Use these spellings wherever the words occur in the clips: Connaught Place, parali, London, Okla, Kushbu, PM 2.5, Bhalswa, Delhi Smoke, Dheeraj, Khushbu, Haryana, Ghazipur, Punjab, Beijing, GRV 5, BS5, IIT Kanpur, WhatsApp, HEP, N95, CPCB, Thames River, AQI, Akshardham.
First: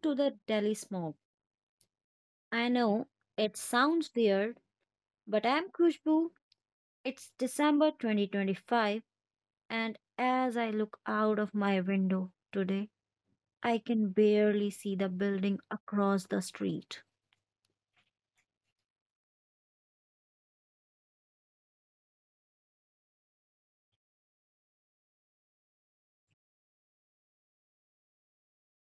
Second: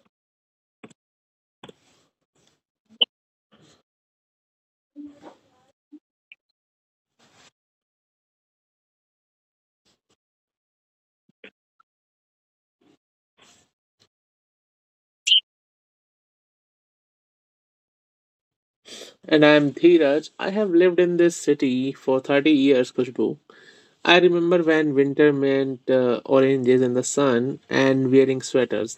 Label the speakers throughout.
Speaker 1: to the Delhi Smoke. I know it sounds weird, but I'm Khushbu. It's December 2025, and as I look out of my window today, I can barely see the building across the street.
Speaker 2: And I'm Dheeraj. I have lived in this city for 30 years, Kushbu. I remember when winter meant oranges in the sun and wearing sweaters.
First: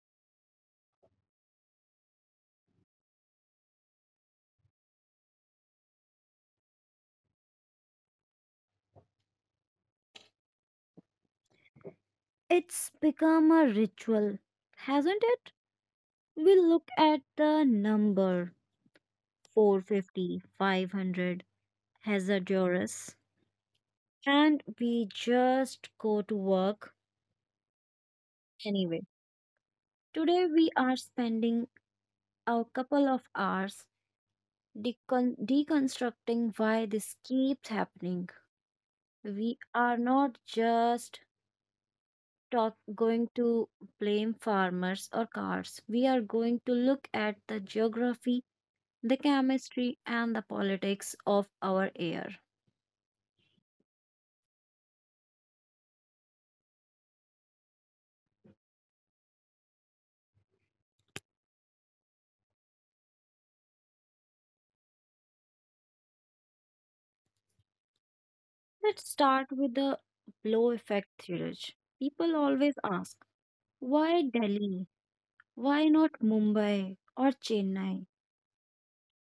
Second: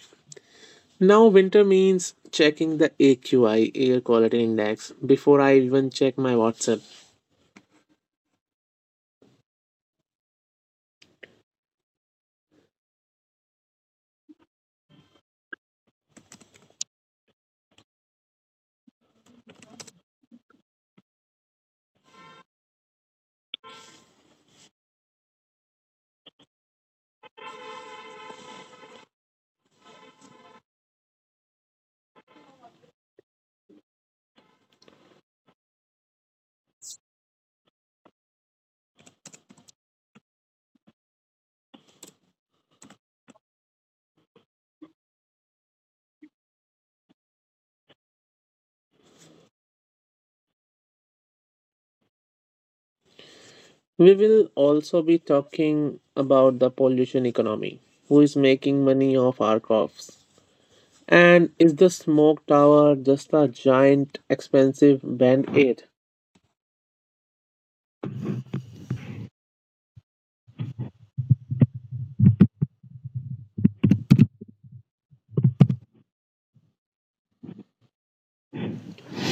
Speaker 2: Now winter means checking the AQI, Air Quality Index, before I even check my WhatsApp.
Speaker 1: It's become a ritual, hasn't it? We look at the number 450, 500, hazardous, and we just go to work anyway. Today we are spending a couple of hours deconstructing why this keeps happening. We are not just going to blame farmers or cars. We are going to look at the geography, the chemistry, and the politics of our air.
Speaker 2: We will also be talking about the pollution economy. Who is making money off our coughs? And is the smoke tower just a giant expensive band aid?
Speaker 1: Let's start with the blow effect theory. People always ask, why Delhi? Why not Mumbai or Chennai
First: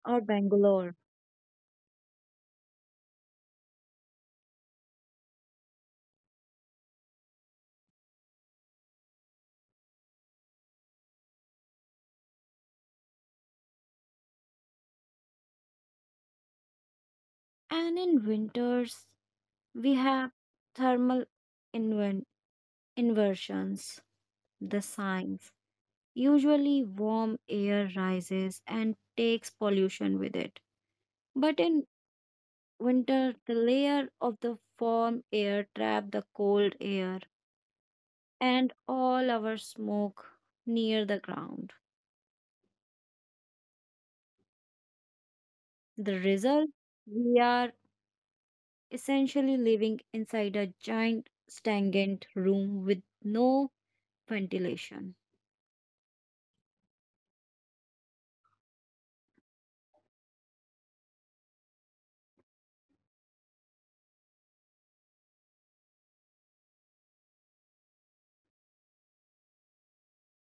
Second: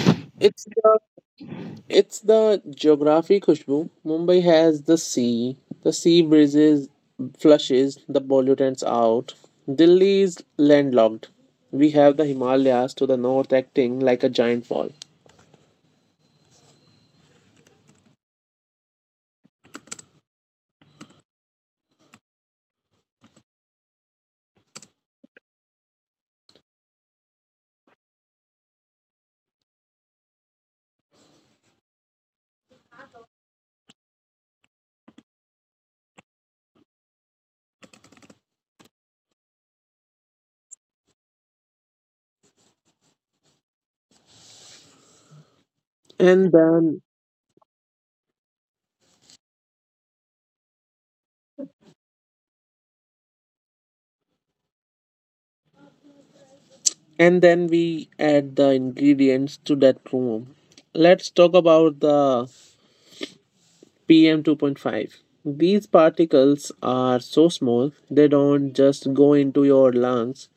Speaker 1: or
Speaker 2: It's
Speaker 1: Bangalore?
Speaker 2: the It's the geography, Khushbu. Mumbai has the sea. The sea breezes flushes the pollutants out. Delhi is landlocked. We have the Himalayas to the north acting like a giant wall.
Speaker 1: And in winters, we have thermal inver- inversions, the signs. Usually, warm air rises and takes pollution with it. But in winter, the layer of the warm air trap the cold air and all our smoke near the ground. The
Speaker 2: And
Speaker 1: result?
Speaker 2: then
Speaker 1: We are essentially living inside a giant stagnant room with no ventilation.
Speaker 2: and then we add the ingredients to that room. Let's talk about the PM 2.5. These particles are so small, they don't just go into your lungs,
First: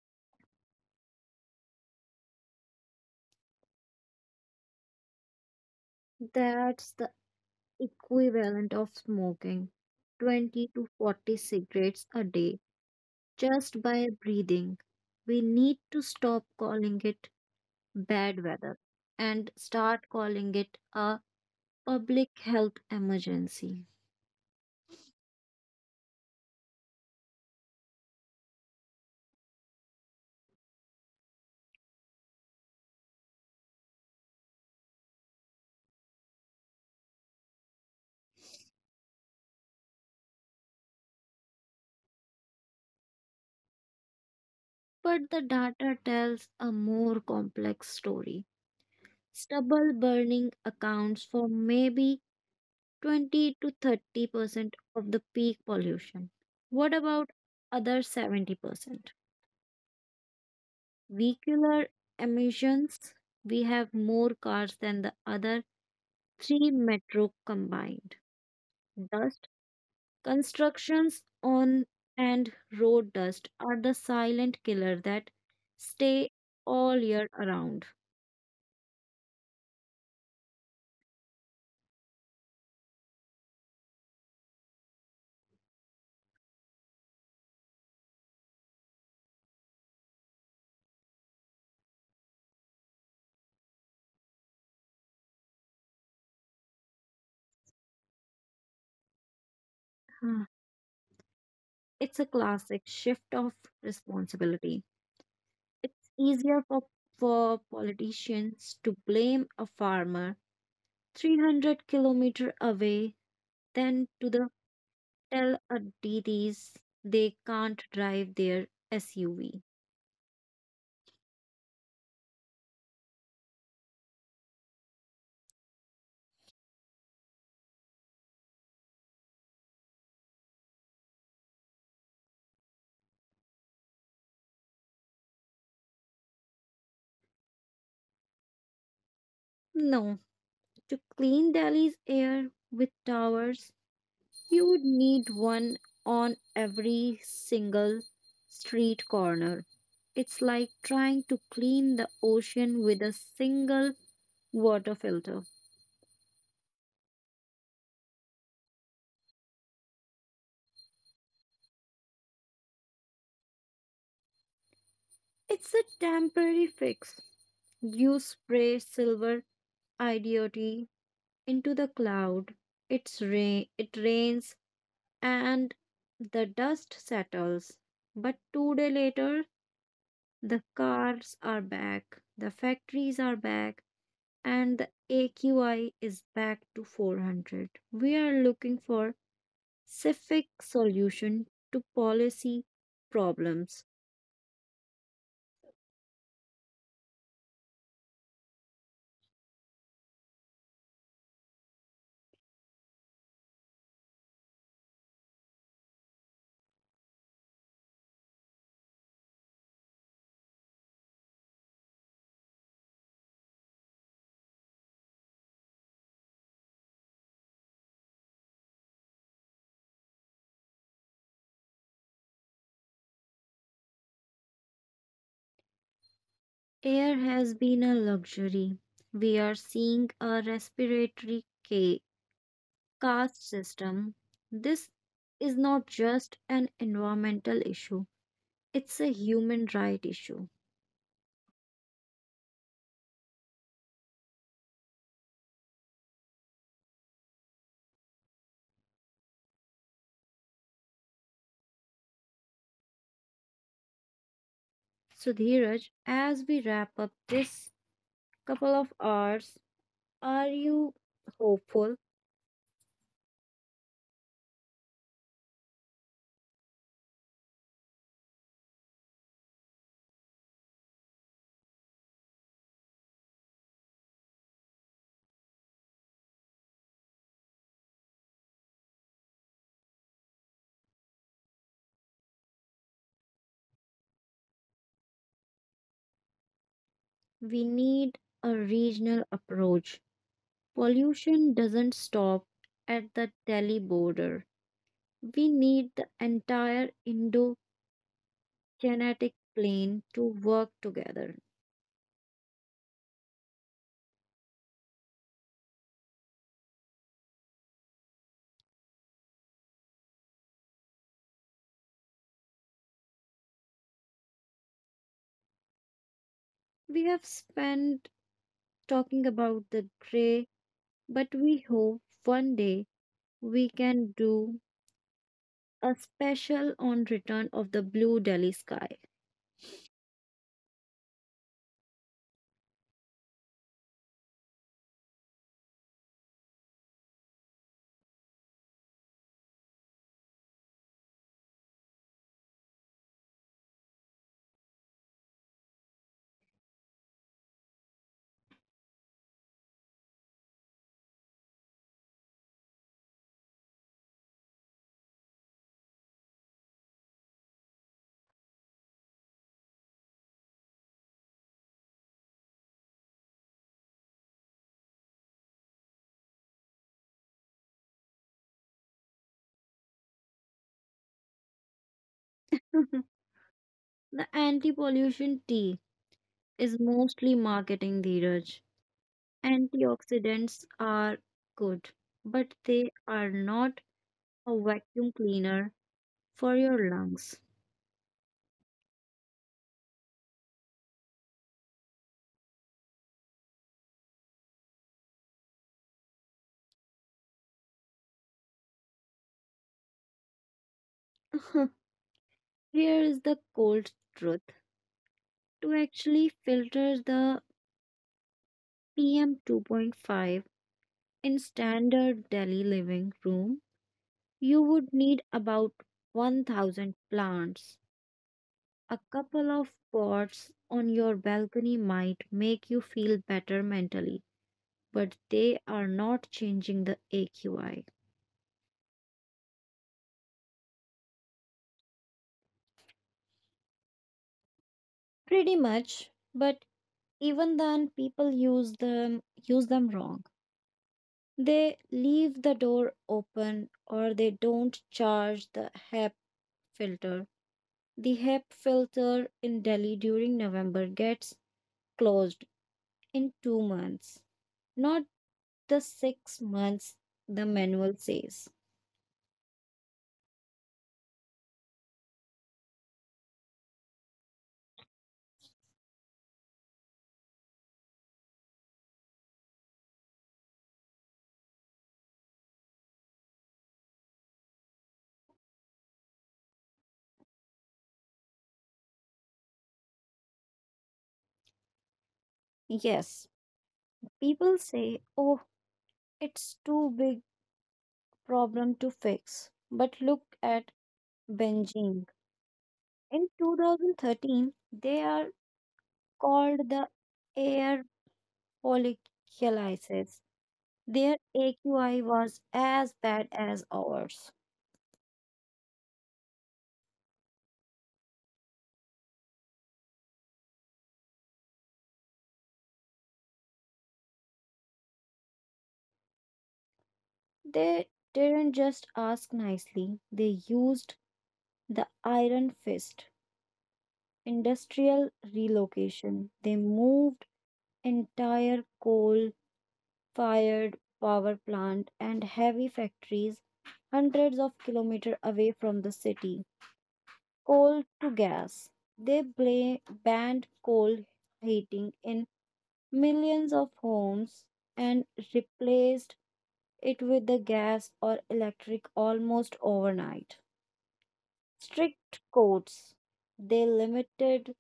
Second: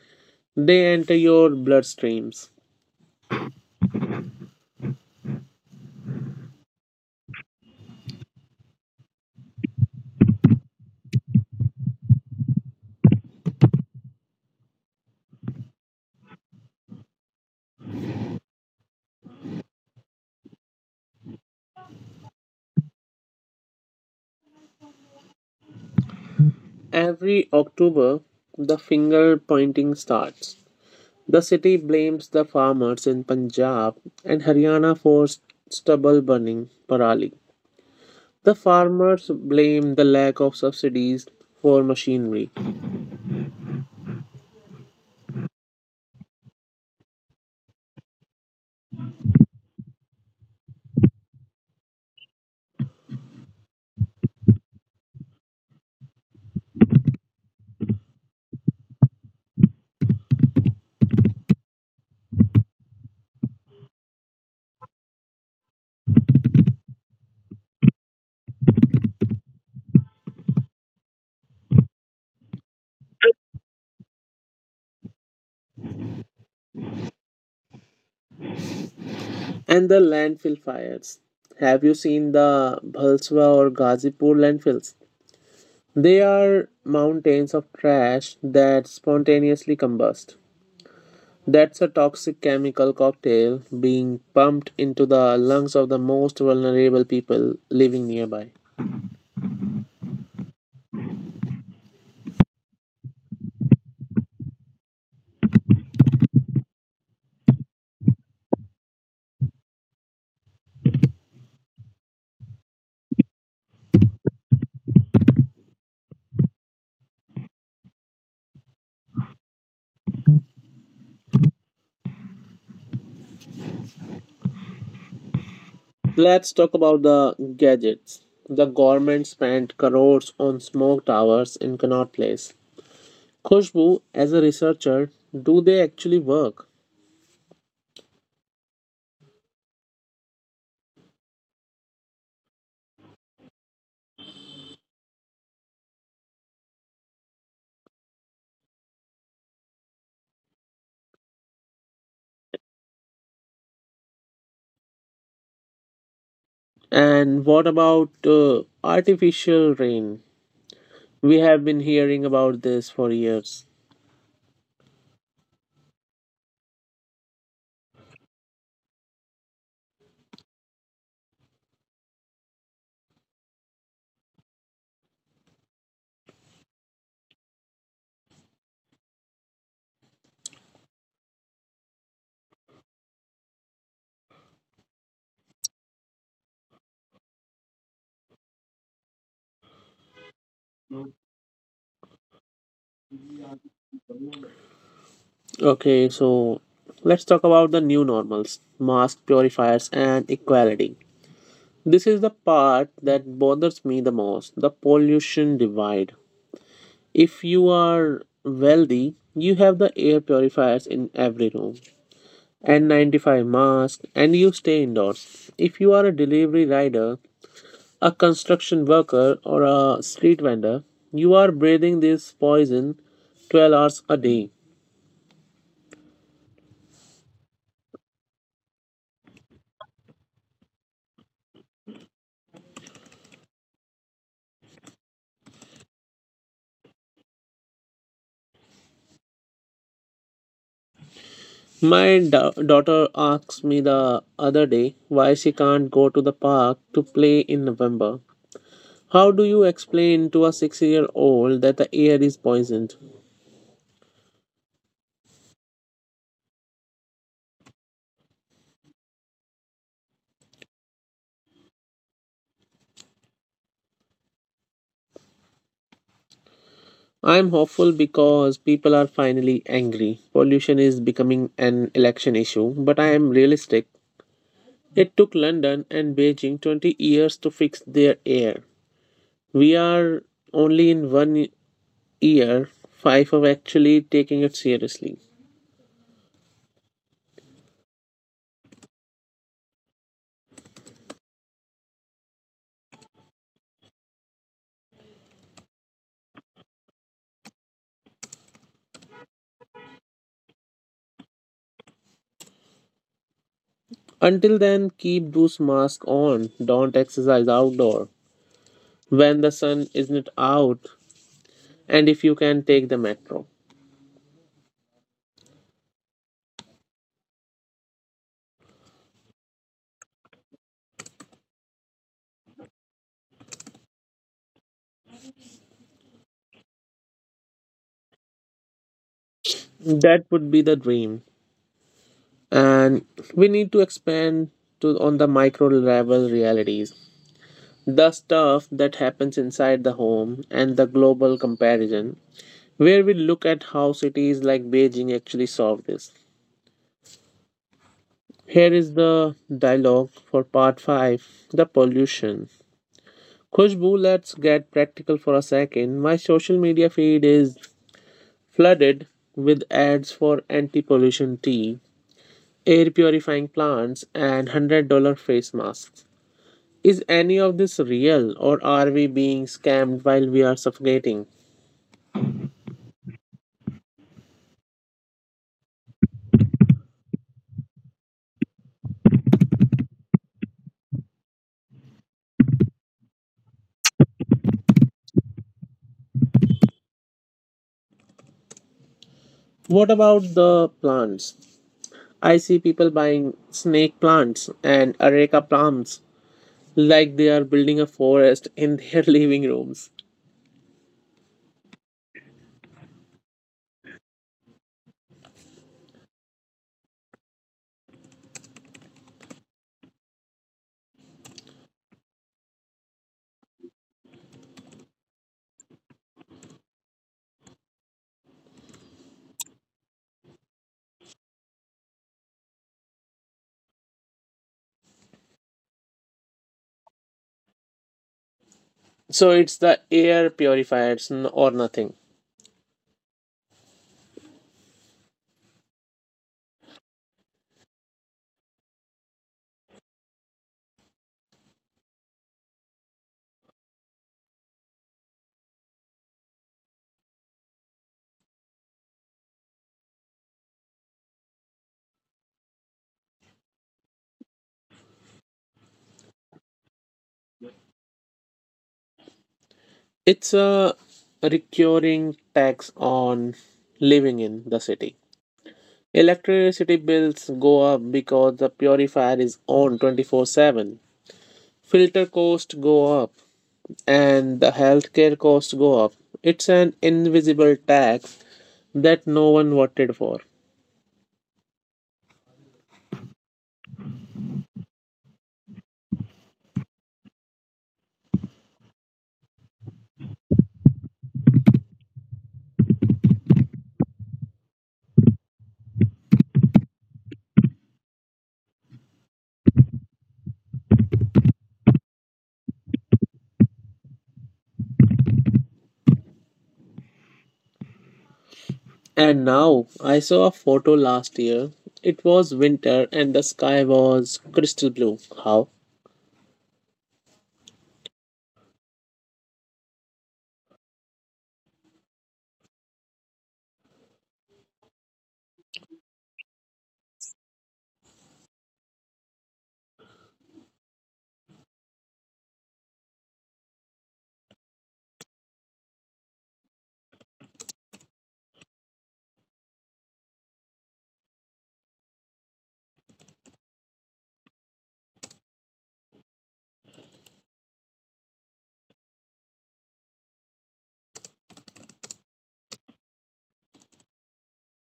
Speaker 2: they enter your bloodstreams.
Speaker 1: That's the equivalent of smoking 20 to 40 cigarettes a day just by breathing. We need to stop calling it bad weather and start calling it a public health emergency.
Speaker 2: Every October, the finger pointing starts. The city blames the farmers in Punjab and Haryana for stubble burning parali. The farmers blame the lack of subsidies for machinery
Speaker 1: But the data tells a more complex story. Stubble burning accounts for maybe 20 to 30% of the peak pollution. What about other 70%? Vehicular emissions, we have more cars than the other three metro combined. Dust, constructions on and road dust are the silent killer that stay all year around.
Speaker 2: and the landfill fires. Have you seen the Bhalswa or Ghazipur landfills? They are mountains of trash that spontaneously combust. That's a toxic chemical cocktail being pumped into the lungs of the most vulnerable people living nearby.
Speaker 1: Huh. It's a classic shift of responsibility. It's easier for politicians to blame a farmer 300 kilometer away than to the tell a DDs they can't drive their SUV.
Speaker 2: Let's talk about the gadgets. The government spent crores on smoke towers in Connaught Place. Khushbu, as a researcher, do they actually work?
Speaker 1: No, to clean Delhi's air with towers, you would need one on every single street corner. It's like trying to clean the ocean with a single water filter.
Speaker 2: And what about artificial rain? We have been hearing about this for years.
Speaker 1: It's a temporary fix. You spray silver idiotry into the cloud. It's rain. It rains and the dust settles. But 2 days later, the cars are back, the factories are back, and the AQI is back to 400. We are looking for specific solution to policy problems.
Speaker 2: Okay, so let's talk about the new normals, mask purifiers, and equality. This is the part that bothers me the most, the pollution divide. If you are wealthy, you have the air purifiers in every room, N95 mask, and you stay indoors. If you are a delivery rider, a construction worker, or a street vendor, you are breathing this poison 12 hours a day.
Speaker 1: Air has been a luxury. We are seeing a respiratory caste system. This is not just an environmental issue, it's a human right issue.
Speaker 2: My daughter asked me the other day why she can't go to the park to play in November. How do you explain to a 6 year old that the air is poisoned?
Speaker 1: So, Dheeraj, as we wrap up this couple of hours, are you hopeful?
Speaker 2: I'm hopeful because people are finally angry. Pollution is becoming an election issue, but I am realistic. It took London and Beijing 20 years to fix their air. We are only in one year, five of actually taking it seriously.
Speaker 1: We need a regional approach. Pollution doesn't stop at the Delhi border. We need the entire Indo kinetic plane to work together.
Speaker 2: Until then, keep those masks on. Don't exercise outdoor when the sun isn't out, and if you can, take the metro.
Speaker 1: We have spent talking about the gray, but we hope one day we can do a special on Return of the Blue Delhi Sky.
Speaker 2: That would be the dream. And we need to expand to on the micro level realities. The stuff that happens inside the home and the global comparison, where we look at how cities like Beijing actually solve this. Here is the dialogue for part 5, the pollution. Khushbu, let's get practical for a second. My social media feed is flooded with ads for anti pollution tea, air purifying plants, and $100 face masks. Is any of this real or are we being scammed while we are suffocating?
Speaker 1: The anti pollution tea is mostly marketing, Dheeraj. Antioxidants are good, but they are not a vacuum cleaner for your lungs.
Speaker 2: What about the plants? I see people buying snake plants and areca plants like they are building a forest in their living rooms.
Speaker 1: Here is the cold truth to actually filter the PM 2.5 in standard Delhi living room, you would need about 1000 plants. A couple of pots on your balcony might make you feel better mentally, but they are not changing the AQI.
Speaker 2: So it's the air purifiers or nothing.
Speaker 1: Pretty much, but even then people use them wrong. They leave the door open or they don't charge the HEP filter. The HEP filter in Delhi during November gets closed in 2 months, not the 6 months the manual says.
Speaker 2: It's a recurring tax on living in the city. Electricity bills go up because the purifier is on 24/7. Filter costs go up and the healthcare costs go up. It's an invisible tax that no one voted for.
Speaker 1: Yes, people say, oh, it's too big problem to fix. But look at Beijing. In 2013, they are called the air polyculiasis. Their AQI was as bad as ours.
Speaker 2: And now I saw a photo last year. It was winter and the sky was crystal blue. How?
Speaker 1: They didn't just ask nicely, they used the iron fist. Industrial relocation. They moved entire coal fired power plant and heavy factories hundreds of kilometers away from the city. Coal to gas. They banned coal heating in millions of homes and replaced it with the gas or electric almost overnight. Strict codes. They limited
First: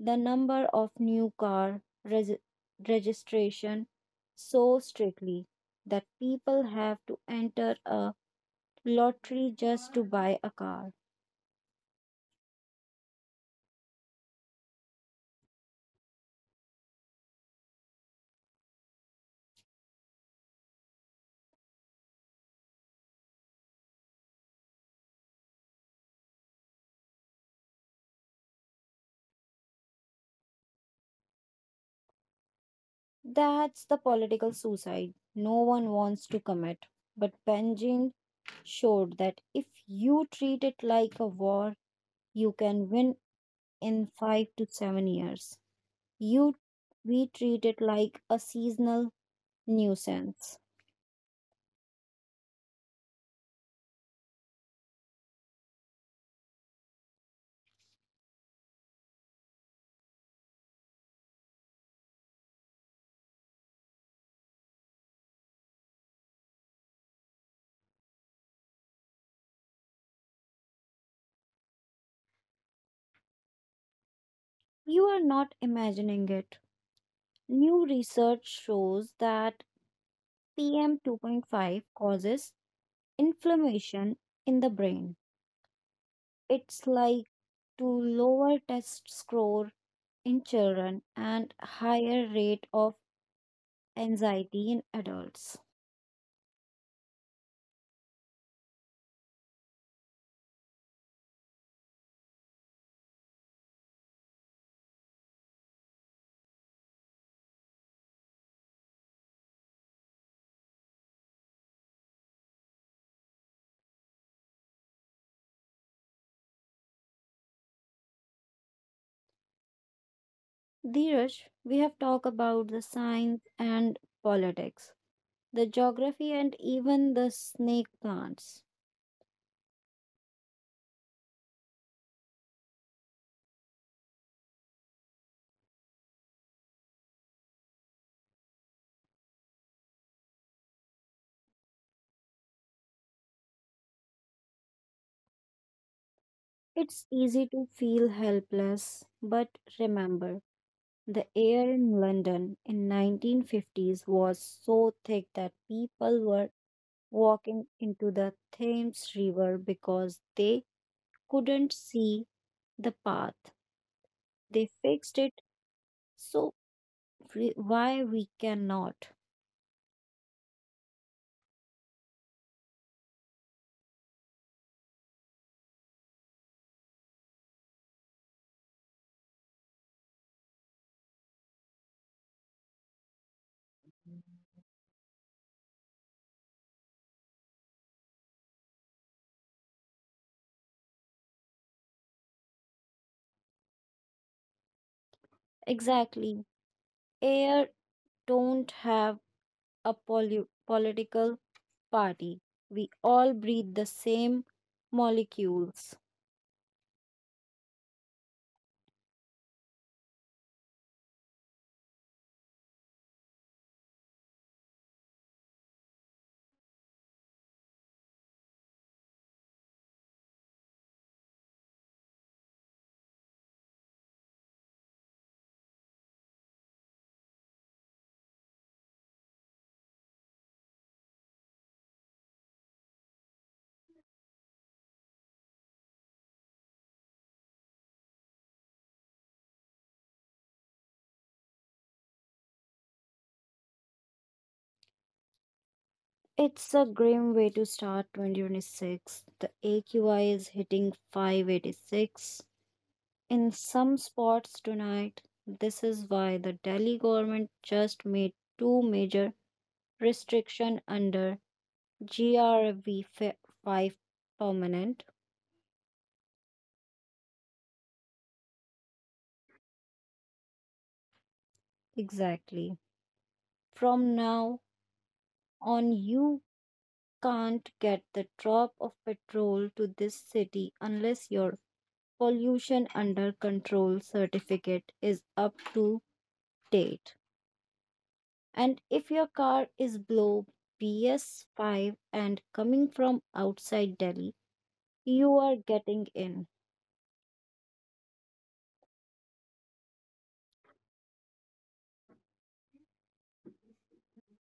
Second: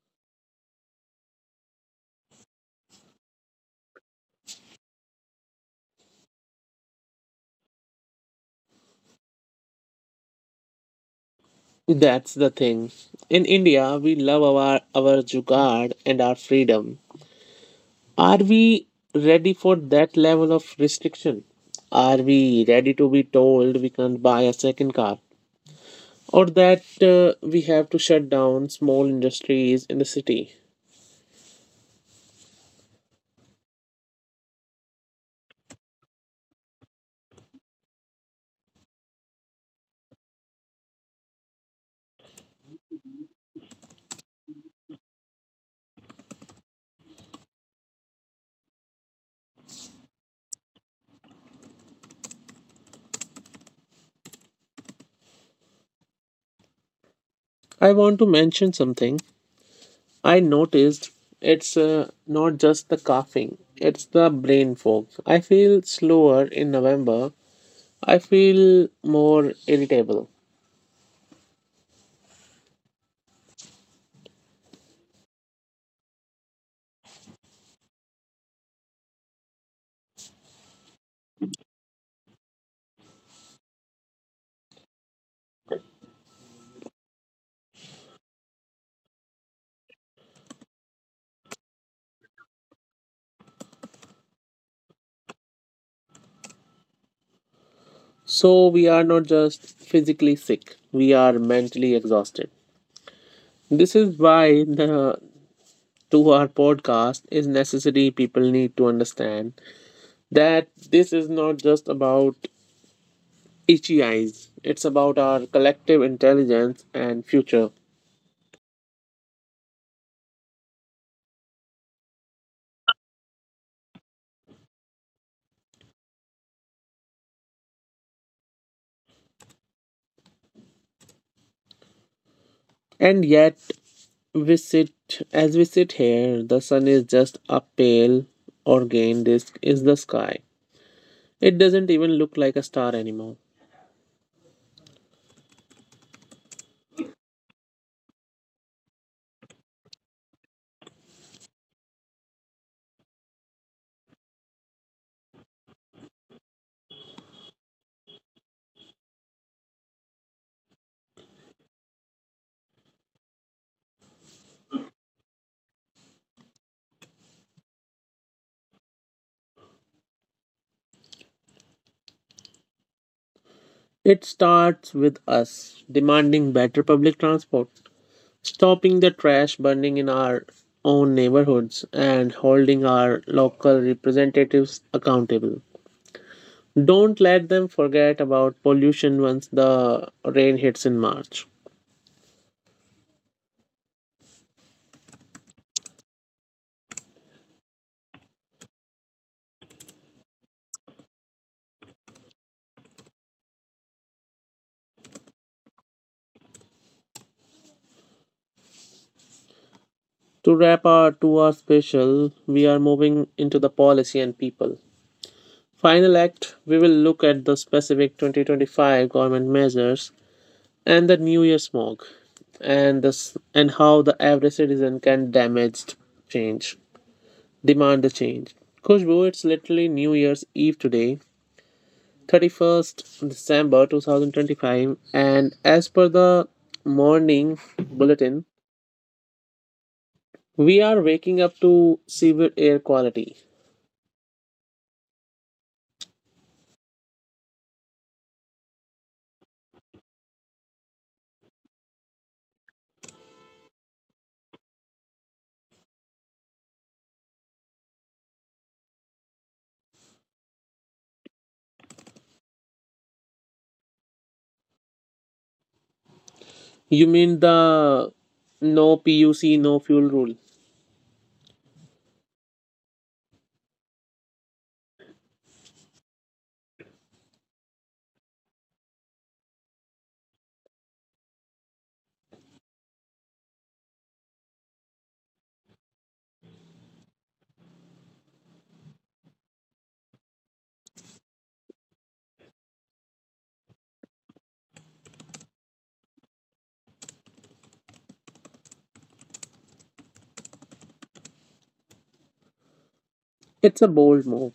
Speaker 1: the number of new car registration so strictly that people have to enter a lottery just to buy a car.
Speaker 2: That's the thing. In India, we love our jugaad and our freedom. Are we ready for that level of restriction? Are we ready to be told we can't buy a second car? Or that we have to shut down small industries in the city?
Speaker 1: That's the political suicide no one wants to commit. But Benjamin showed that if you treat it like a war, you can win in 5 to 7 years. You we treat it like a seasonal nuisance.
Speaker 2: I want to mention something. I noticed it's not just the coughing, it's the brain fog. I feel slower in November, I feel more irritable.
Speaker 1: You are not imagining it. New research shows that PM 2.5 causes inflammation in the brain. It's like to lower test score in children and higher rate of anxiety in adults.
Speaker 2: So we are not just physically sick, we are mentally exhausted. This is why the to our podcast is necessary. People need to understand that this is not just about itchy eyes, it's about our collective intelligence and future.
Speaker 1: Dheeraj, we have talked about the science and politics, the geography and even the snake plants.
Speaker 2: And yet, we sit as we sit here, the sun is just a pale organe disk, is the sky. It doesn't even look like a star anymore.
Speaker 1: It's easy to feel helpless, but remember the air in London in 1950s was so thick that people were walking into the Thames River because they couldn't see the path. They fixed it so why we cannot.
Speaker 2: It starts with us demanding better public transport, stopping the trash burning in our own neighborhoods, and holding our local representatives accountable. Don't let them forget about pollution once the rain hits in March.
Speaker 1: Exactly. Air don't have a political party. We all breathe the same molecules.
Speaker 2: To wrap our two-hour special, we are moving into the policy and people. Final act, we will look at the specific 2025 government measures and the New Year smog and how the average citizen can damage change. Demand the change. Kushbu, it's literally New Year's Eve today, December 31 2025, and as per the morning bulletin, we are waking up to severe air quality.
Speaker 1: It's a grim way to start 2026. The AQI is hitting 586 in some spots tonight. This is why the Delhi government just made two major restriction under GRV 5 permanent.
Speaker 2: You mean the no PUC, no fuel rule?
Speaker 1: Exactly. From now on you can't get the drop of petrol to this city unless your pollution under control certificate is up to date. And if your car is below BS5 and coming from outside Delhi, you are getting in.
Speaker 2: It's a bold move.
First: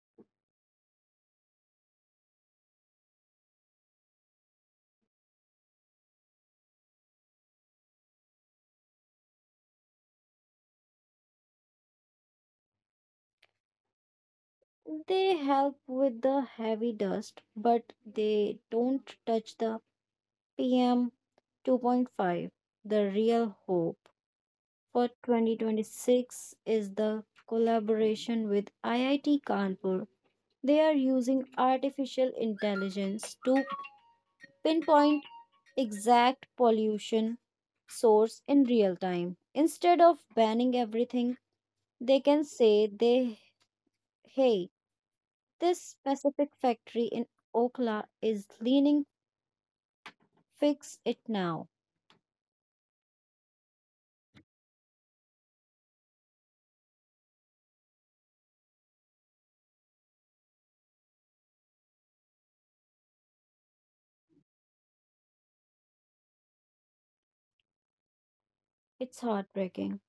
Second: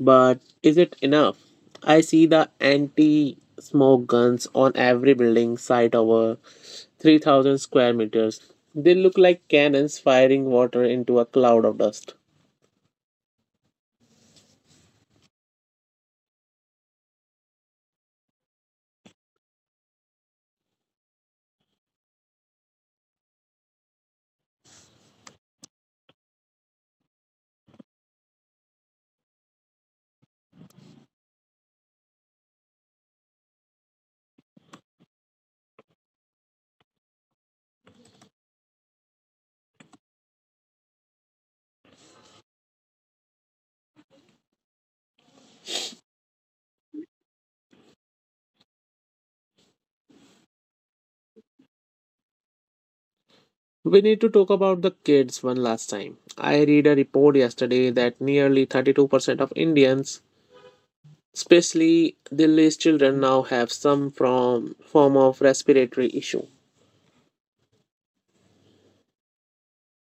Speaker 2: But is it enough? I see the anti smoke guns on every building site over 3,000 square meters. They look like cannons firing water into a cloud of dust.
Speaker 1: They help with the heavy dust, but they don't touch the PM 2.5. The real hope for 2026 is the collaboration with IIT Kanpur. They are using artificial intelligence to pinpoint exact pollution source in real time. Instead of banning everything, they can say they hey, this specific factory in Okla is leaning, fix it now.
Speaker 2: We need to talk about the kids one last time. I read a report yesterday that nearly 32% of Indians, especially Delhi's children, now have some from form of respiratory issue.
Speaker 1: It's heartbreaking.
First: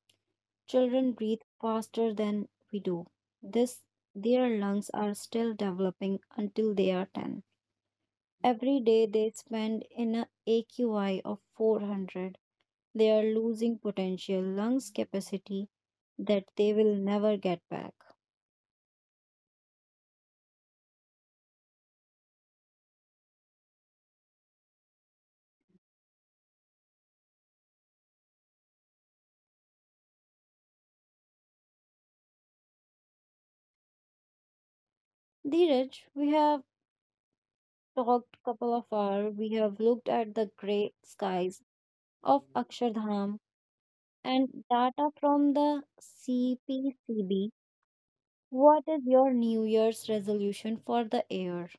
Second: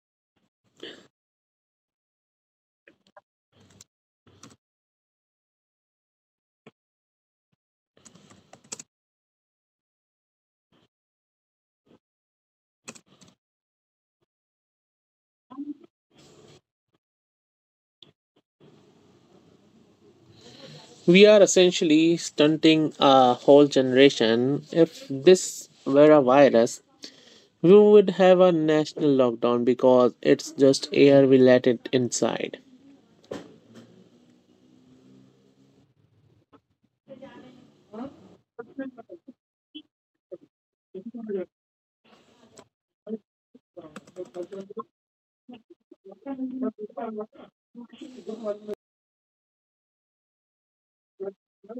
Speaker 1: Children breathe faster than we do. This their lungs are still developing until they are 10. Every day they spend in a AQI of 400. They are losing potential lungs capacity that they will never get back.
Speaker 2: We are essentially stunting a whole generation. If this were a virus, we would have a national lockdown because it's just air, we let it inside.
Speaker 1: Dheeraj, we have talked couple of hours. We have looked at the grey skies of Akshardham and data from the CPCB. What is your New Year's resolution for the year?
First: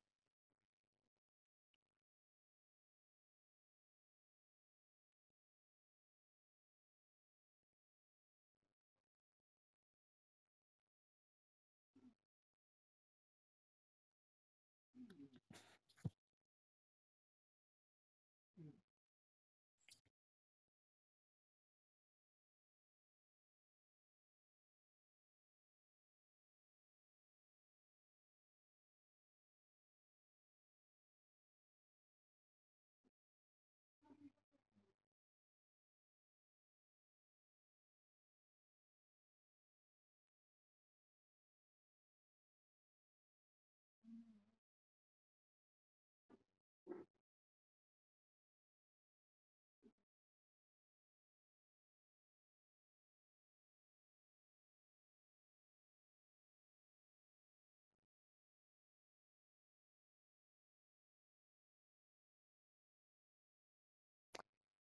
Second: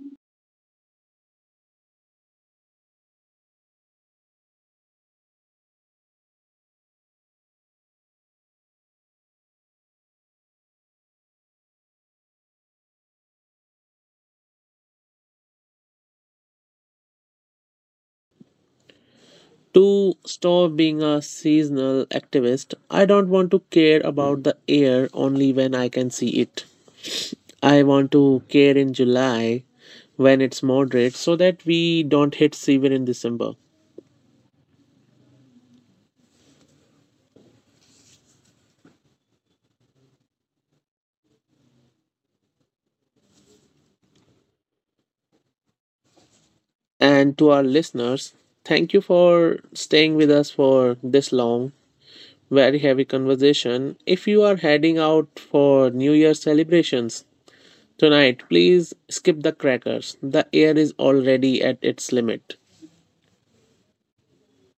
Speaker 2: To stop being a seasonal activist, I don't want to care about the air only when I can see it. I want to care in July when it's moderate so that we don't hit fever in December. And to our listeners, thank you for staying with us for this long. Very heavy conversation. If you are heading out for New Year celebrations tonight, please skip the crackers. The air is already at its limit.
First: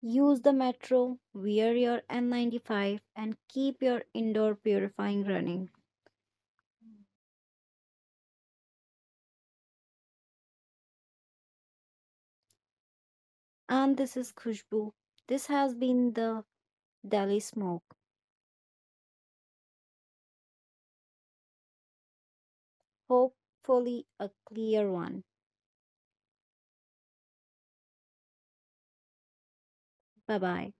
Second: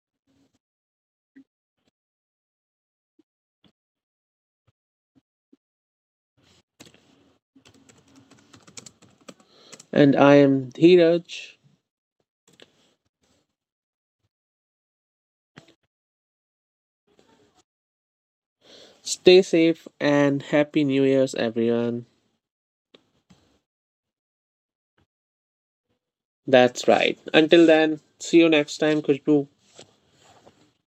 Speaker 1: Use the metro, wear your N95, and keep your indoor purifying running.
Speaker 2: And I am Dheeraj.
Speaker 1: And this is Khushbu. This has been the Delhi Smoke.
Speaker 2: Stay safe and happy New Year's, everyone.
Speaker 1: Hopefully, a clear one.
Speaker 2: That's right. Until then, see you next time, Kushbu.
Speaker 1: Bye bye.